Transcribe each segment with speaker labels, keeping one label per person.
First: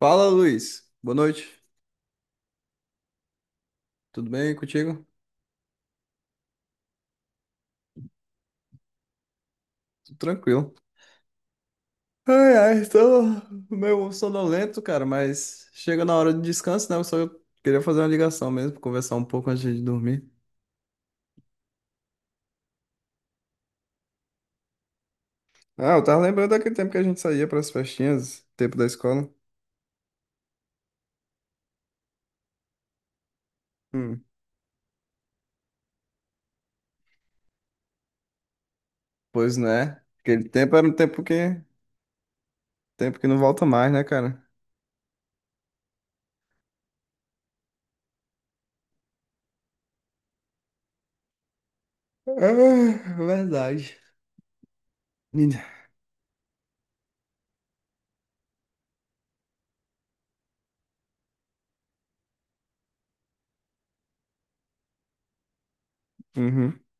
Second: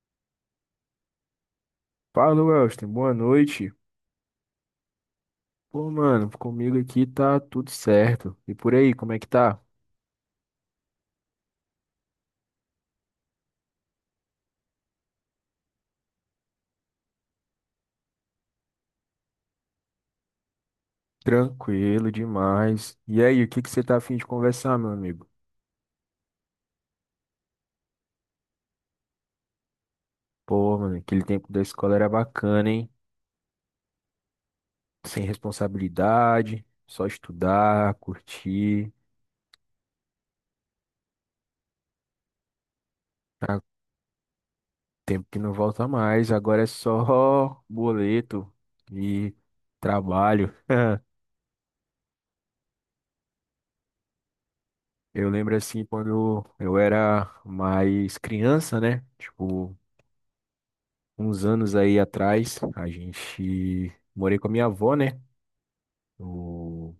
Speaker 1: Fala, Luiz. Boa noite.
Speaker 2: Fala, Welston. Boa noite.
Speaker 1: Tudo bem contigo?
Speaker 2: Pô, mano, comigo aqui tá tudo certo. E por aí, como é que tá?
Speaker 1: Tudo tranquilo. Ai, ai, tô meio sonolento, cara, mas chega na hora do descanso, né? Eu só queria fazer uma ligação mesmo, conversar um pouco antes de dormir.
Speaker 2: Tranquilo demais. E aí, o que que você tá afim de conversar, meu amigo?
Speaker 1: Ah, eu tava lembrando daquele tempo que a gente saía pras festinhas, tempo da escola.
Speaker 2: Pô, mano, aquele tempo da escola era bacana, hein?
Speaker 1: Hum.
Speaker 2: Sem responsabilidade, só estudar, curtir.
Speaker 1: Pois né? Aquele tempo era um tempo tempo que não
Speaker 2: Ah,
Speaker 1: volta mais, né, cara?
Speaker 2: tempo que não volta mais. Agora é só boleto e trabalho.
Speaker 1: Ah, verdade.
Speaker 2: Eu lembro
Speaker 1: Menina.
Speaker 2: assim quando eu era mais criança, né? Tipo, uns anos aí atrás, a gente morei com a minha avó, né?
Speaker 1: Uhum,
Speaker 2: O,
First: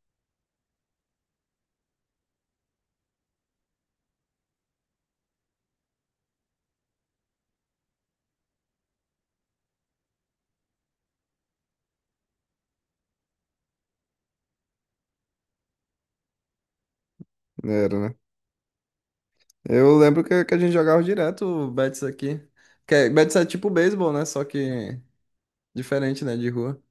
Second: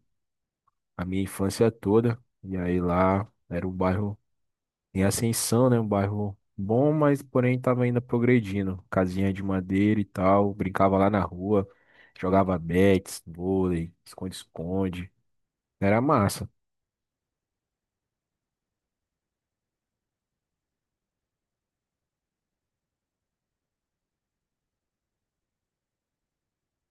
Speaker 2: a minha infância toda. E aí lá era um bairro em ascensão, né? Um bairro bom, mas porém tava ainda progredindo. Casinha de madeira e tal, brincava lá na rua, jogava bets, vôlei, esconde-esconde. Era massa.
Speaker 1: era, né? Eu lembro que a gente jogava direto o Betis aqui. Betis é tipo beisebol, né? Só que diferente, né? De rua.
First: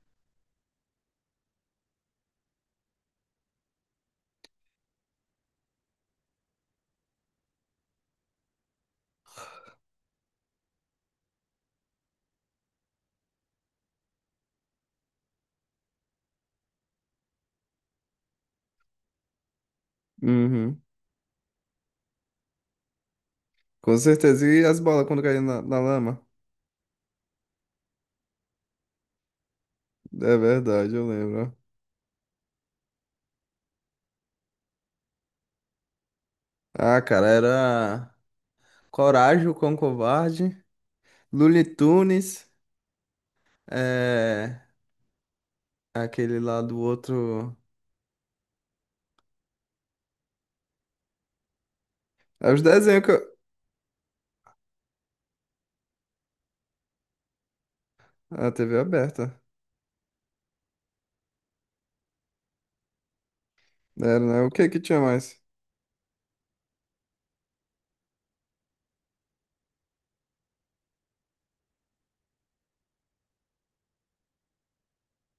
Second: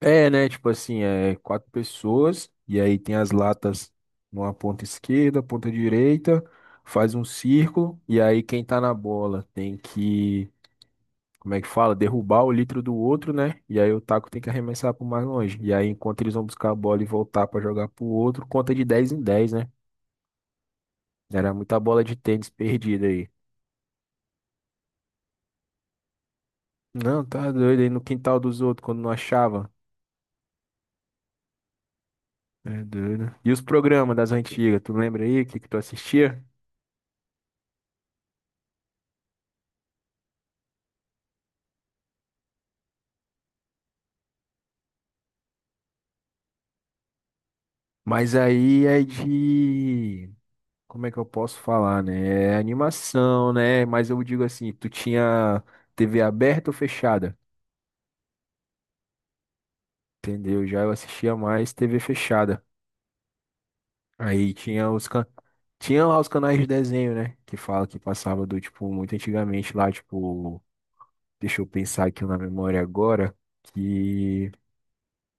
Speaker 2: É, né? Tipo assim, é quatro pessoas, e aí tem as latas numa ponta esquerda, ponta direita, faz um círculo, e aí quem tá na bola tem que, como é que fala? Derrubar o litro do outro, né? E aí o taco tem que arremessar pro mais longe. E aí, enquanto eles vão buscar a bola e voltar pra jogar pro outro, conta de 10 em 10, né?
Speaker 1: Uhum.
Speaker 2: Era muita bola de tênis perdida aí.
Speaker 1: Com certeza. E as bolas quando caíam na lama?
Speaker 2: Não, tá doido aí no quintal dos outros quando não achava.
Speaker 1: É verdade, eu lembro.
Speaker 2: É doido. E os programas das antigas, tu lembra aí o que que tu assistia?
Speaker 1: Ah, cara, era Coragem, o Cão Covarde, Looney Tunes, é... aquele lá do outro.
Speaker 2: Mas aí é de. Como é que eu posso falar, né?
Speaker 1: É
Speaker 2: É
Speaker 1: os desenhos
Speaker 2: animação, né? Mas eu digo assim, tu tinha TV aberta ou fechada?
Speaker 1: A TV aberta.
Speaker 2: Entendeu? Já eu assistia mais TV fechada.
Speaker 1: Era, né? O
Speaker 2: Aí
Speaker 1: que que
Speaker 2: tinha
Speaker 1: tinha mais?
Speaker 2: tinha lá os canais de desenho, né? Que fala que passava do tipo muito antigamente lá, tipo, deixa eu pensar aqui na memória agora que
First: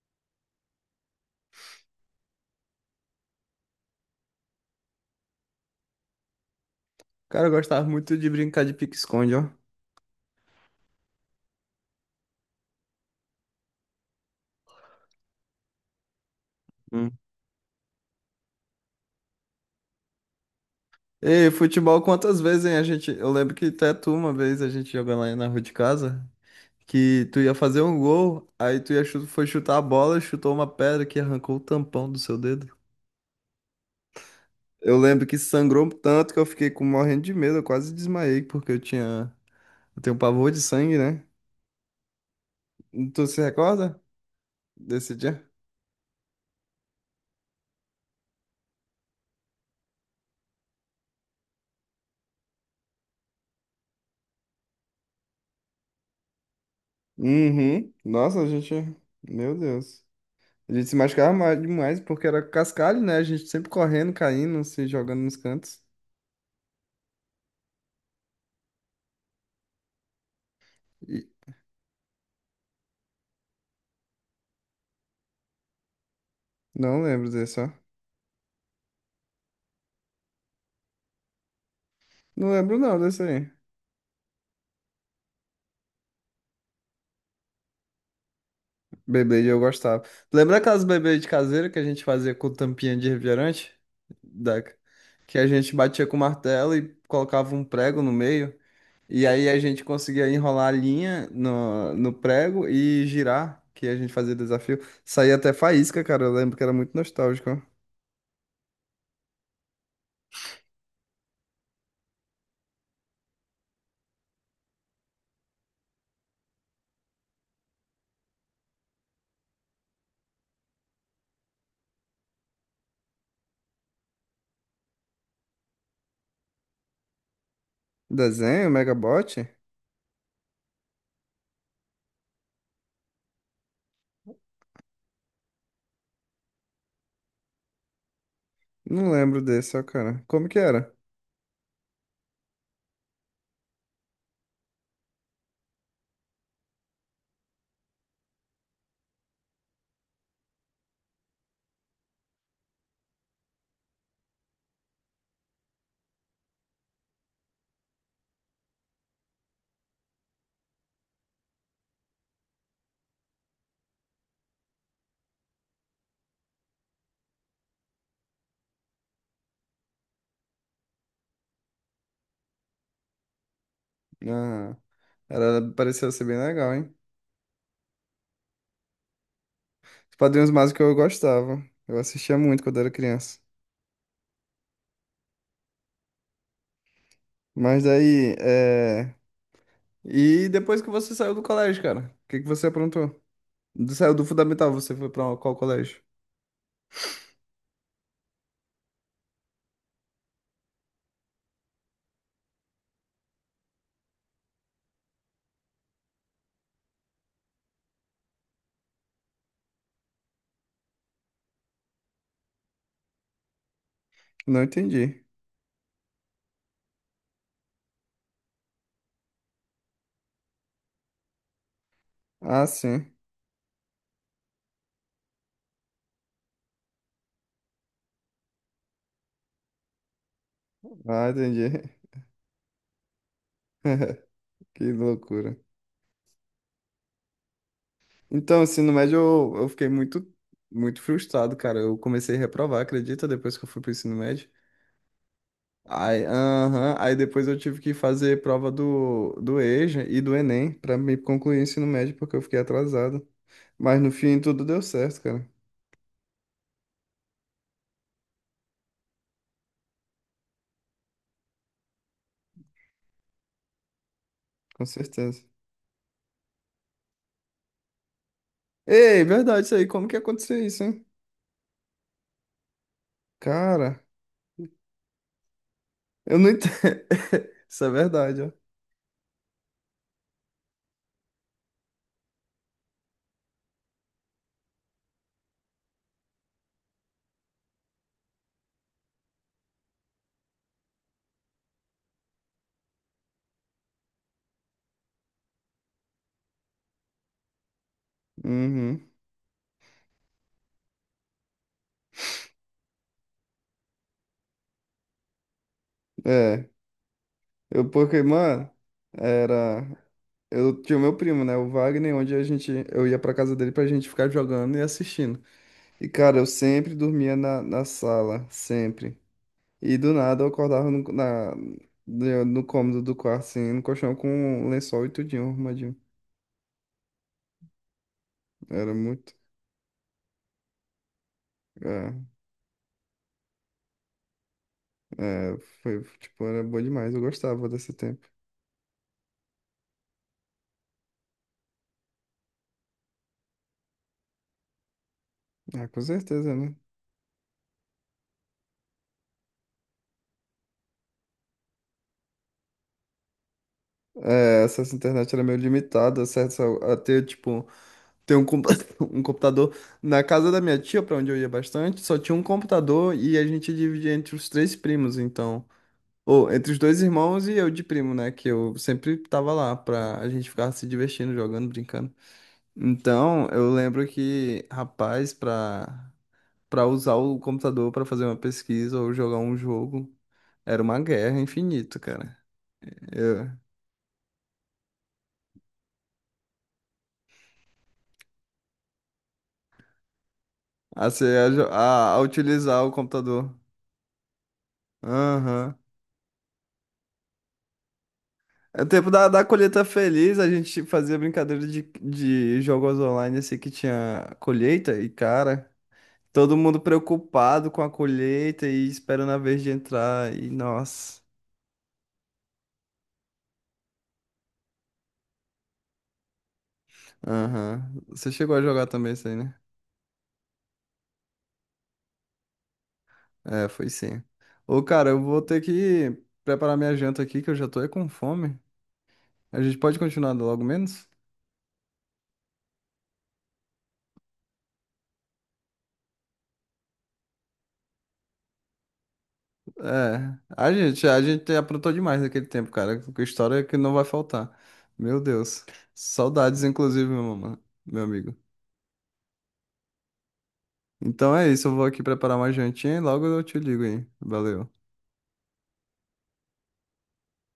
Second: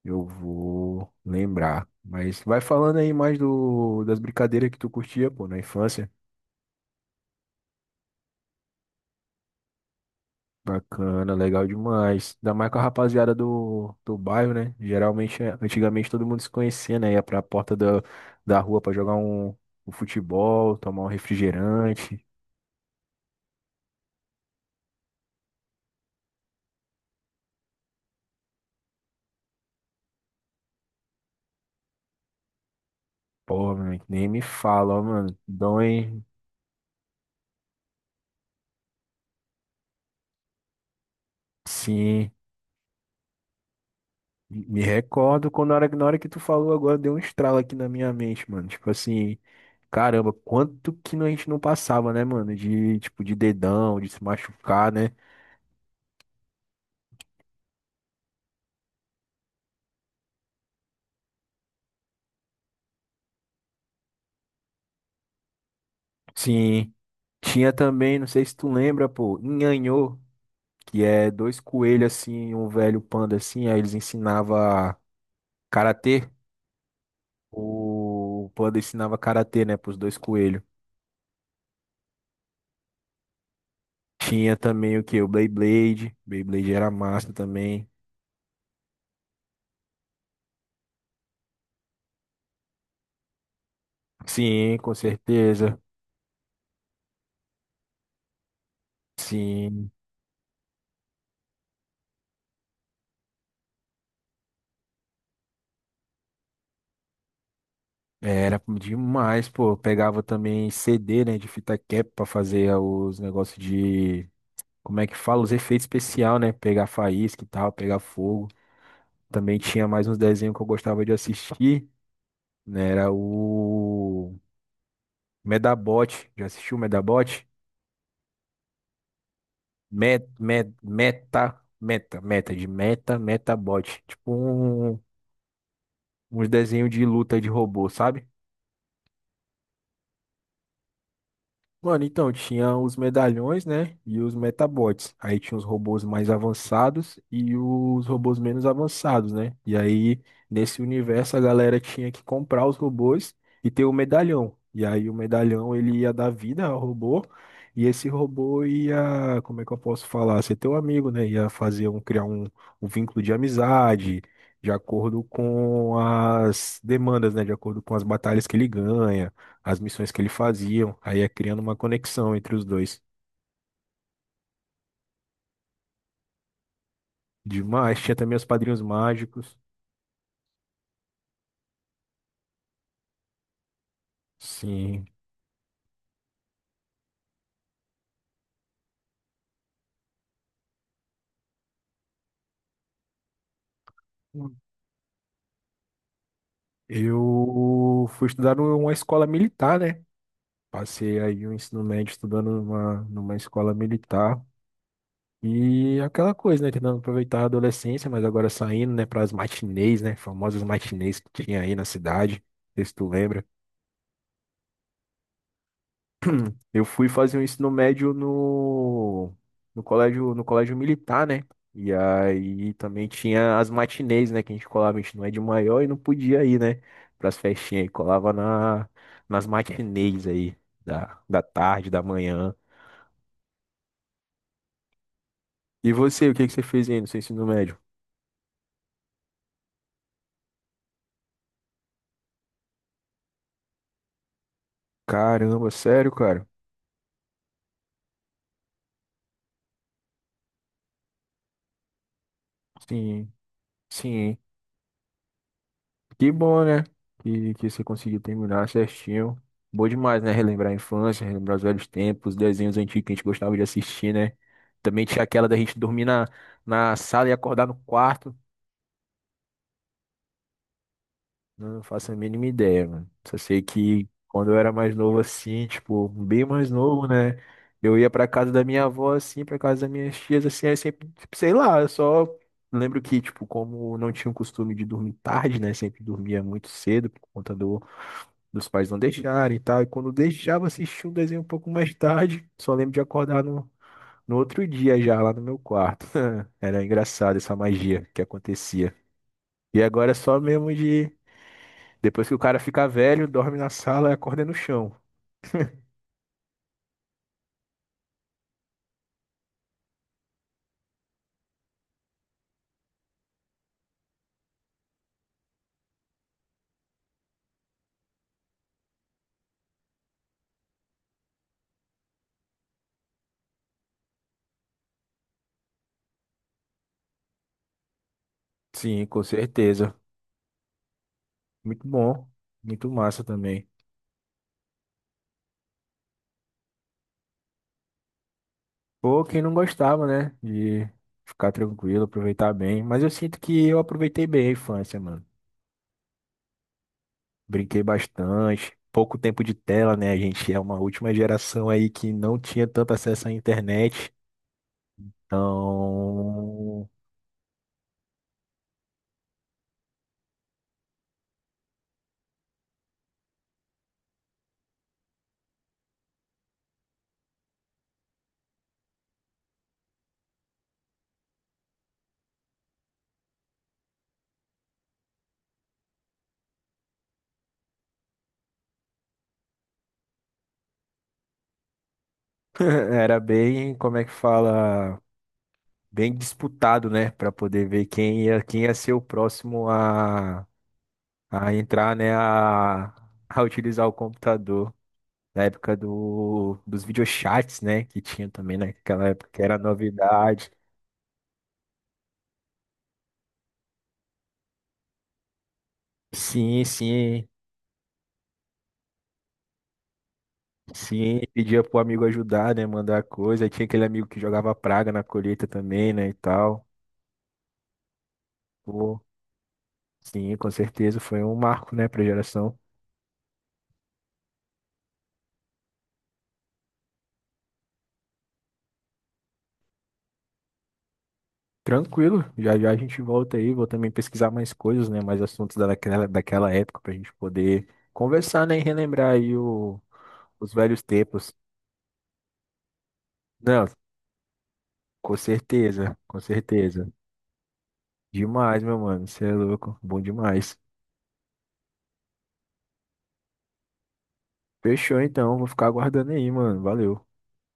Speaker 2: eu vou lembrar. Mas vai falando aí mais do das brincadeiras que tu curtia, pô, na infância.
Speaker 1: Cara, eu gostava muito de brincar de pique-esconde, ó.
Speaker 2: Bacana, legal demais. Ainda mais com a rapaziada do bairro, né? Geralmente, é, antigamente todo mundo se conhecia, né?
Speaker 1: Hum.
Speaker 2: Ia pra porta da rua pra jogar um futebol, tomar um
Speaker 1: Ei, futebol
Speaker 2: refrigerante.
Speaker 1: quantas vezes, hein? Eu lembro que até tu uma vez a gente jogando lá na rua de casa, que tu ia fazer um gol, aí tu foi chutar a bola, chutou uma pedra que arrancou o tampão do seu dedo.
Speaker 2: Pô, mano, nem me fala,
Speaker 1: Eu
Speaker 2: ó,
Speaker 1: lembro
Speaker 2: mano.
Speaker 1: que sangrou
Speaker 2: Dói,
Speaker 1: tanto que eu fiquei com morrendo de medo, eu quase desmaiei porque eu tenho pavor de sangue, né?
Speaker 2: sim.
Speaker 1: Tu se recorda
Speaker 2: Me
Speaker 1: desse dia?
Speaker 2: recordo quando na hora que tu falou agora deu um estralo aqui na minha mente, mano. Tipo assim, caramba, quanto que a gente não passava, né, mano? De, tipo, de dedão, de se machucar, né?
Speaker 1: Uhum. Nossa, meu Deus. A gente se machucava ma- demais porque era cascalho, né? A gente sempre correndo, caindo, se jogando nos cantos.
Speaker 2: Sim. Tinha também, não sei se tu lembra, pô, Nhanhô, que
Speaker 1: E
Speaker 2: é dois coelhos assim, um velho panda assim, aí eles ensinava karatê.
Speaker 1: não lembro desse, ó.
Speaker 2: O panda ensinava karatê, né, pros dois coelhos.
Speaker 1: Não lembro não desse aí.
Speaker 2: Tinha também o que? O Beyblade. Beyblade era massa também.
Speaker 1: Beyblade eu gostava. Lembra aquelas Beyblade caseira que a gente fazia com tampinha de refrigerante? Da...
Speaker 2: Sim, com
Speaker 1: Que a gente
Speaker 2: certeza.
Speaker 1: batia com martelo e colocava um prego no meio. E aí a gente
Speaker 2: Sim,
Speaker 1: conseguia enrolar a linha no prego e girar, que a gente fazia desafio. Saía até faísca, cara. Eu lembro que era muito nostálgico, ó.
Speaker 2: era demais, pô. Eu pegava também CD, né, de fita cap pra fazer os negócios de, como é que fala? Os efeitos especial, né? Pegar faísca e tal, pegar fogo. Também tinha mais uns desenhos que eu gostava de assistir, né? Era o Medabot. Já assistiu o Medabot?
Speaker 1: Desenho, Megabot?
Speaker 2: Metabot. Tipo um, uns desenhos de luta de robô, sabe?
Speaker 1: Não lembro desse, ó, cara. Como que era?
Speaker 2: Mano, então tinha os medalhões, né? E os metabots. Aí tinha os robôs mais avançados e os robôs menos avançados, né? E aí, nesse universo, a galera tinha que comprar os robôs e ter o medalhão. E aí, o medalhão ele ia dar vida ao robô. E esse robô ia, como é que eu posso falar? Ser teu amigo, né? Ia fazer um, criar um, um vínculo de amizade, de acordo com as demandas, né? De acordo com as batalhas que ele ganha as missões que ele fazia, aí ia criando uma conexão entre os dois.
Speaker 1: Ah, era, pareceu ser bem legal, hein?
Speaker 2: Demais, tinha também os padrinhos mágicos.
Speaker 1: Os Padrinhos Mágicos eu gostava. Eu assistia muito quando era criança.
Speaker 2: Sim,
Speaker 1: Mas aí, e depois que você saiu do colégio, cara? O que que você aprontou? Saiu do fundamental, você foi pra qual colégio?
Speaker 2: eu fui estudar numa escola militar, né? Passei aí o ensino médio estudando numa escola militar. E aquela coisa, né? Tentando aproveitar a adolescência, mas agora saindo, né, para as matinês, né? Famosas matinês que tinha aí na cidade. Não sei se tu lembra.
Speaker 1: Não entendi.
Speaker 2: Eu fui fazer o ensino médio no colégio, no colégio militar, né? E
Speaker 1: Ah,
Speaker 2: aí também
Speaker 1: sim.
Speaker 2: tinha as matinês, né? Que a gente colava, a gente não é de maior e não podia ir, né? Pras festinhas aí, colava na, nas matinês aí, da,
Speaker 1: Ah,
Speaker 2: da
Speaker 1: entendi.
Speaker 2: tarde, da manhã.
Speaker 1: Que loucura.
Speaker 2: E você, o que que você fez aí no seu ensino médio?
Speaker 1: Então, ensino médio, eu fiquei muito frustrado, cara. Eu comecei a reprovar, acredita, depois que eu fui pro ensino médio.
Speaker 2: Caramba, sério,
Speaker 1: Aí,
Speaker 2: cara?
Speaker 1: aham, aí depois eu tive que fazer prova do EJA e do Enem pra me concluir o ensino médio, porque eu fiquei atrasado.
Speaker 2: Sim,
Speaker 1: Mas no
Speaker 2: sim.
Speaker 1: fim tudo deu certo, cara.
Speaker 2: Que bom, né? Que você conseguiu terminar certinho. Bom demais, né? Relembrar a infância, relembrar os velhos tempos, desenhos antigos que a gente gostava de assistir, né?
Speaker 1: Com
Speaker 2: Também tinha
Speaker 1: certeza.
Speaker 2: aquela da gente dormir na sala e acordar no quarto.
Speaker 1: Ei, verdade isso aí. Como que aconteceu isso, hein?
Speaker 2: Não faço a mínima ideia, mano. Só sei
Speaker 1: Cara,
Speaker 2: que quando eu era mais novo assim, tipo,
Speaker 1: eu
Speaker 2: bem
Speaker 1: não
Speaker 2: mais
Speaker 1: entendo.
Speaker 2: novo, né?
Speaker 1: Isso é
Speaker 2: Eu ia pra
Speaker 1: verdade,
Speaker 2: casa
Speaker 1: ó.
Speaker 2: da minha avó, assim, pra casa das minhas tias, assim, aí sempre, tipo, sei lá, eu só lembro que, tipo, como não tinha o costume de dormir tarde, né? Sempre dormia muito cedo por conta do dos pais não deixarem e tal. E quando deixava assistir um desenho um pouco mais tarde, só lembro de acordar no outro dia já lá no meu quarto. Era engraçado essa magia que acontecia.
Speaker 1: Uhum.
Speaker 2: E agora é só mesmo de. Depois que o cara fica velho, dorme na sala e acorda no chão.
Speaker 1: É. Eu, porque, mano, era. Eu tinha o meu primo, né? O Wagner, onde a gente. Eu ia pra casa dele pra gente ficar jogando e assistindo. E, cara, eu sempre dormia na sala, sempre. E do nada eu acordava no, na, no no cômodo do quarto, assim, no colchão com um lençol e tudinho, arrumadinho. Era
Speaker 2: Sim, com
Speaker 1: muito.
Speaker 2: certeza. Muito
Speaker 1: É,
Speaker 2: bom. Muito massa também.
Speaker 1: é, foi, tipo, era bom demais. Eu gostava desse tempo.
Speaker 2: Pô, quem não gostava, né? De ficar tranquilo, aproveitar bem. Mas eu sinto que eu aproveitei bem a infância, mano.
Speaker 1: Ah, com certeza, né?
Speaker 2: Brinquei bastante. Pouco tempo de tela, né? A gente é uma última geração aí que não tinha tanto acesso à internet.
Speaker 1: É, essas internet era meio limitada, acesso
Speaker 2: Então,
Speaker 1: a ter, tipo, ter um computador. Na casa da minha tia, pra onde eu ia bastante, só tinha um computador e a gente dividia entre os três primos, então. Ou entre os dois irmãos e eu de primo, né? Que eu sempre tava lá pra a gente ficar se divertindo, jogando, brincando. Então, eu lembro que, rapaz, pra usar o computador pra fazer uma pesquisa ou jogar um jogo, era uma guerra infinita, cara.
Speaker 2: era bem, como é que fala? Bem disputado, né? Para poder ver quem ia ser o próximo
Speaker 1: A,
Speaker 2: a
Speaker 1: ser-
Speaker 2: entrar, né?
Speaker 1: a utilizar o
Speaker 2: A
Speaker 1: computador.
Speaker 2: utilizar o computador. Na
Speaker 1: Aham.
Speaker 2: época dos videochats, né? Que tinha também né?
Speaker 1: É o
Speaker 2: Naquela
Speaker 1: tempo
Speaker 2: época, que
Speaker 1: da
Speaker 2: era
Speaker 1: colheita feliz, a
Speaker 2: novidade.
Speaker 1: gente fazia brincadeira de jogos online assim que tinha colheita e, cara, todo
Speaker 2: Sim,
Speaker 1: mundo
Speaker 2: sim.
Speaker 1: preocupado com a colheita e esperando a vez de entrar e, nossa.
Speaker 2: Sim, pedia pro amigo ajudar, né? Mandar coisa. Aí tinha aquele amigo que jogava praga na colheita também, né? E tal.
Speaker 1: Aham. Você chegou a jogar
Speaker 2: Pô,
Speaker 1: também isso aí, né?
Speaker 2: sim, com certeza. Foi um marco, né, pra geração.
Speaker 1: É, foi sim. Ô, cara, eu vou ter que preparar minha janta aqui, que eu já tô é com fome. A gente pode continuar logo menos?
Speaker 2: Tranquilo, já já a gente volta aí. Vou também pesquisar mais coisas, né? Mais assuntos daquela, daquela época pra gente poder conversar, né? E relembrar aí o,
Speaker 1: É,
Speaker 2: os velhos
Speaker 1: a
Speaker 2: tempos.
Speaker 1: gente aprontou demais naquele tempo, cara. Que história
Speaker 2: Não,
Speaker 1: que não vai faltar.
Speaker 2: com
Speaker 1: Meu Deus.
Speaker 2: certeza, com
Speaker 1: Saudades,
Speaker 2: certeza.
Speaker 1: inclusive, meu amigo.
Speaker 2: Demais, meu mano. Você é louco. Bom demais.
Speaker 1: Então é isso, eu vou aqui preparar uma jantinha e logo eu te ligo aí. Valeu.
Speaker 2: Fechou então, vou ficar aguardando aí, mano. Valeu.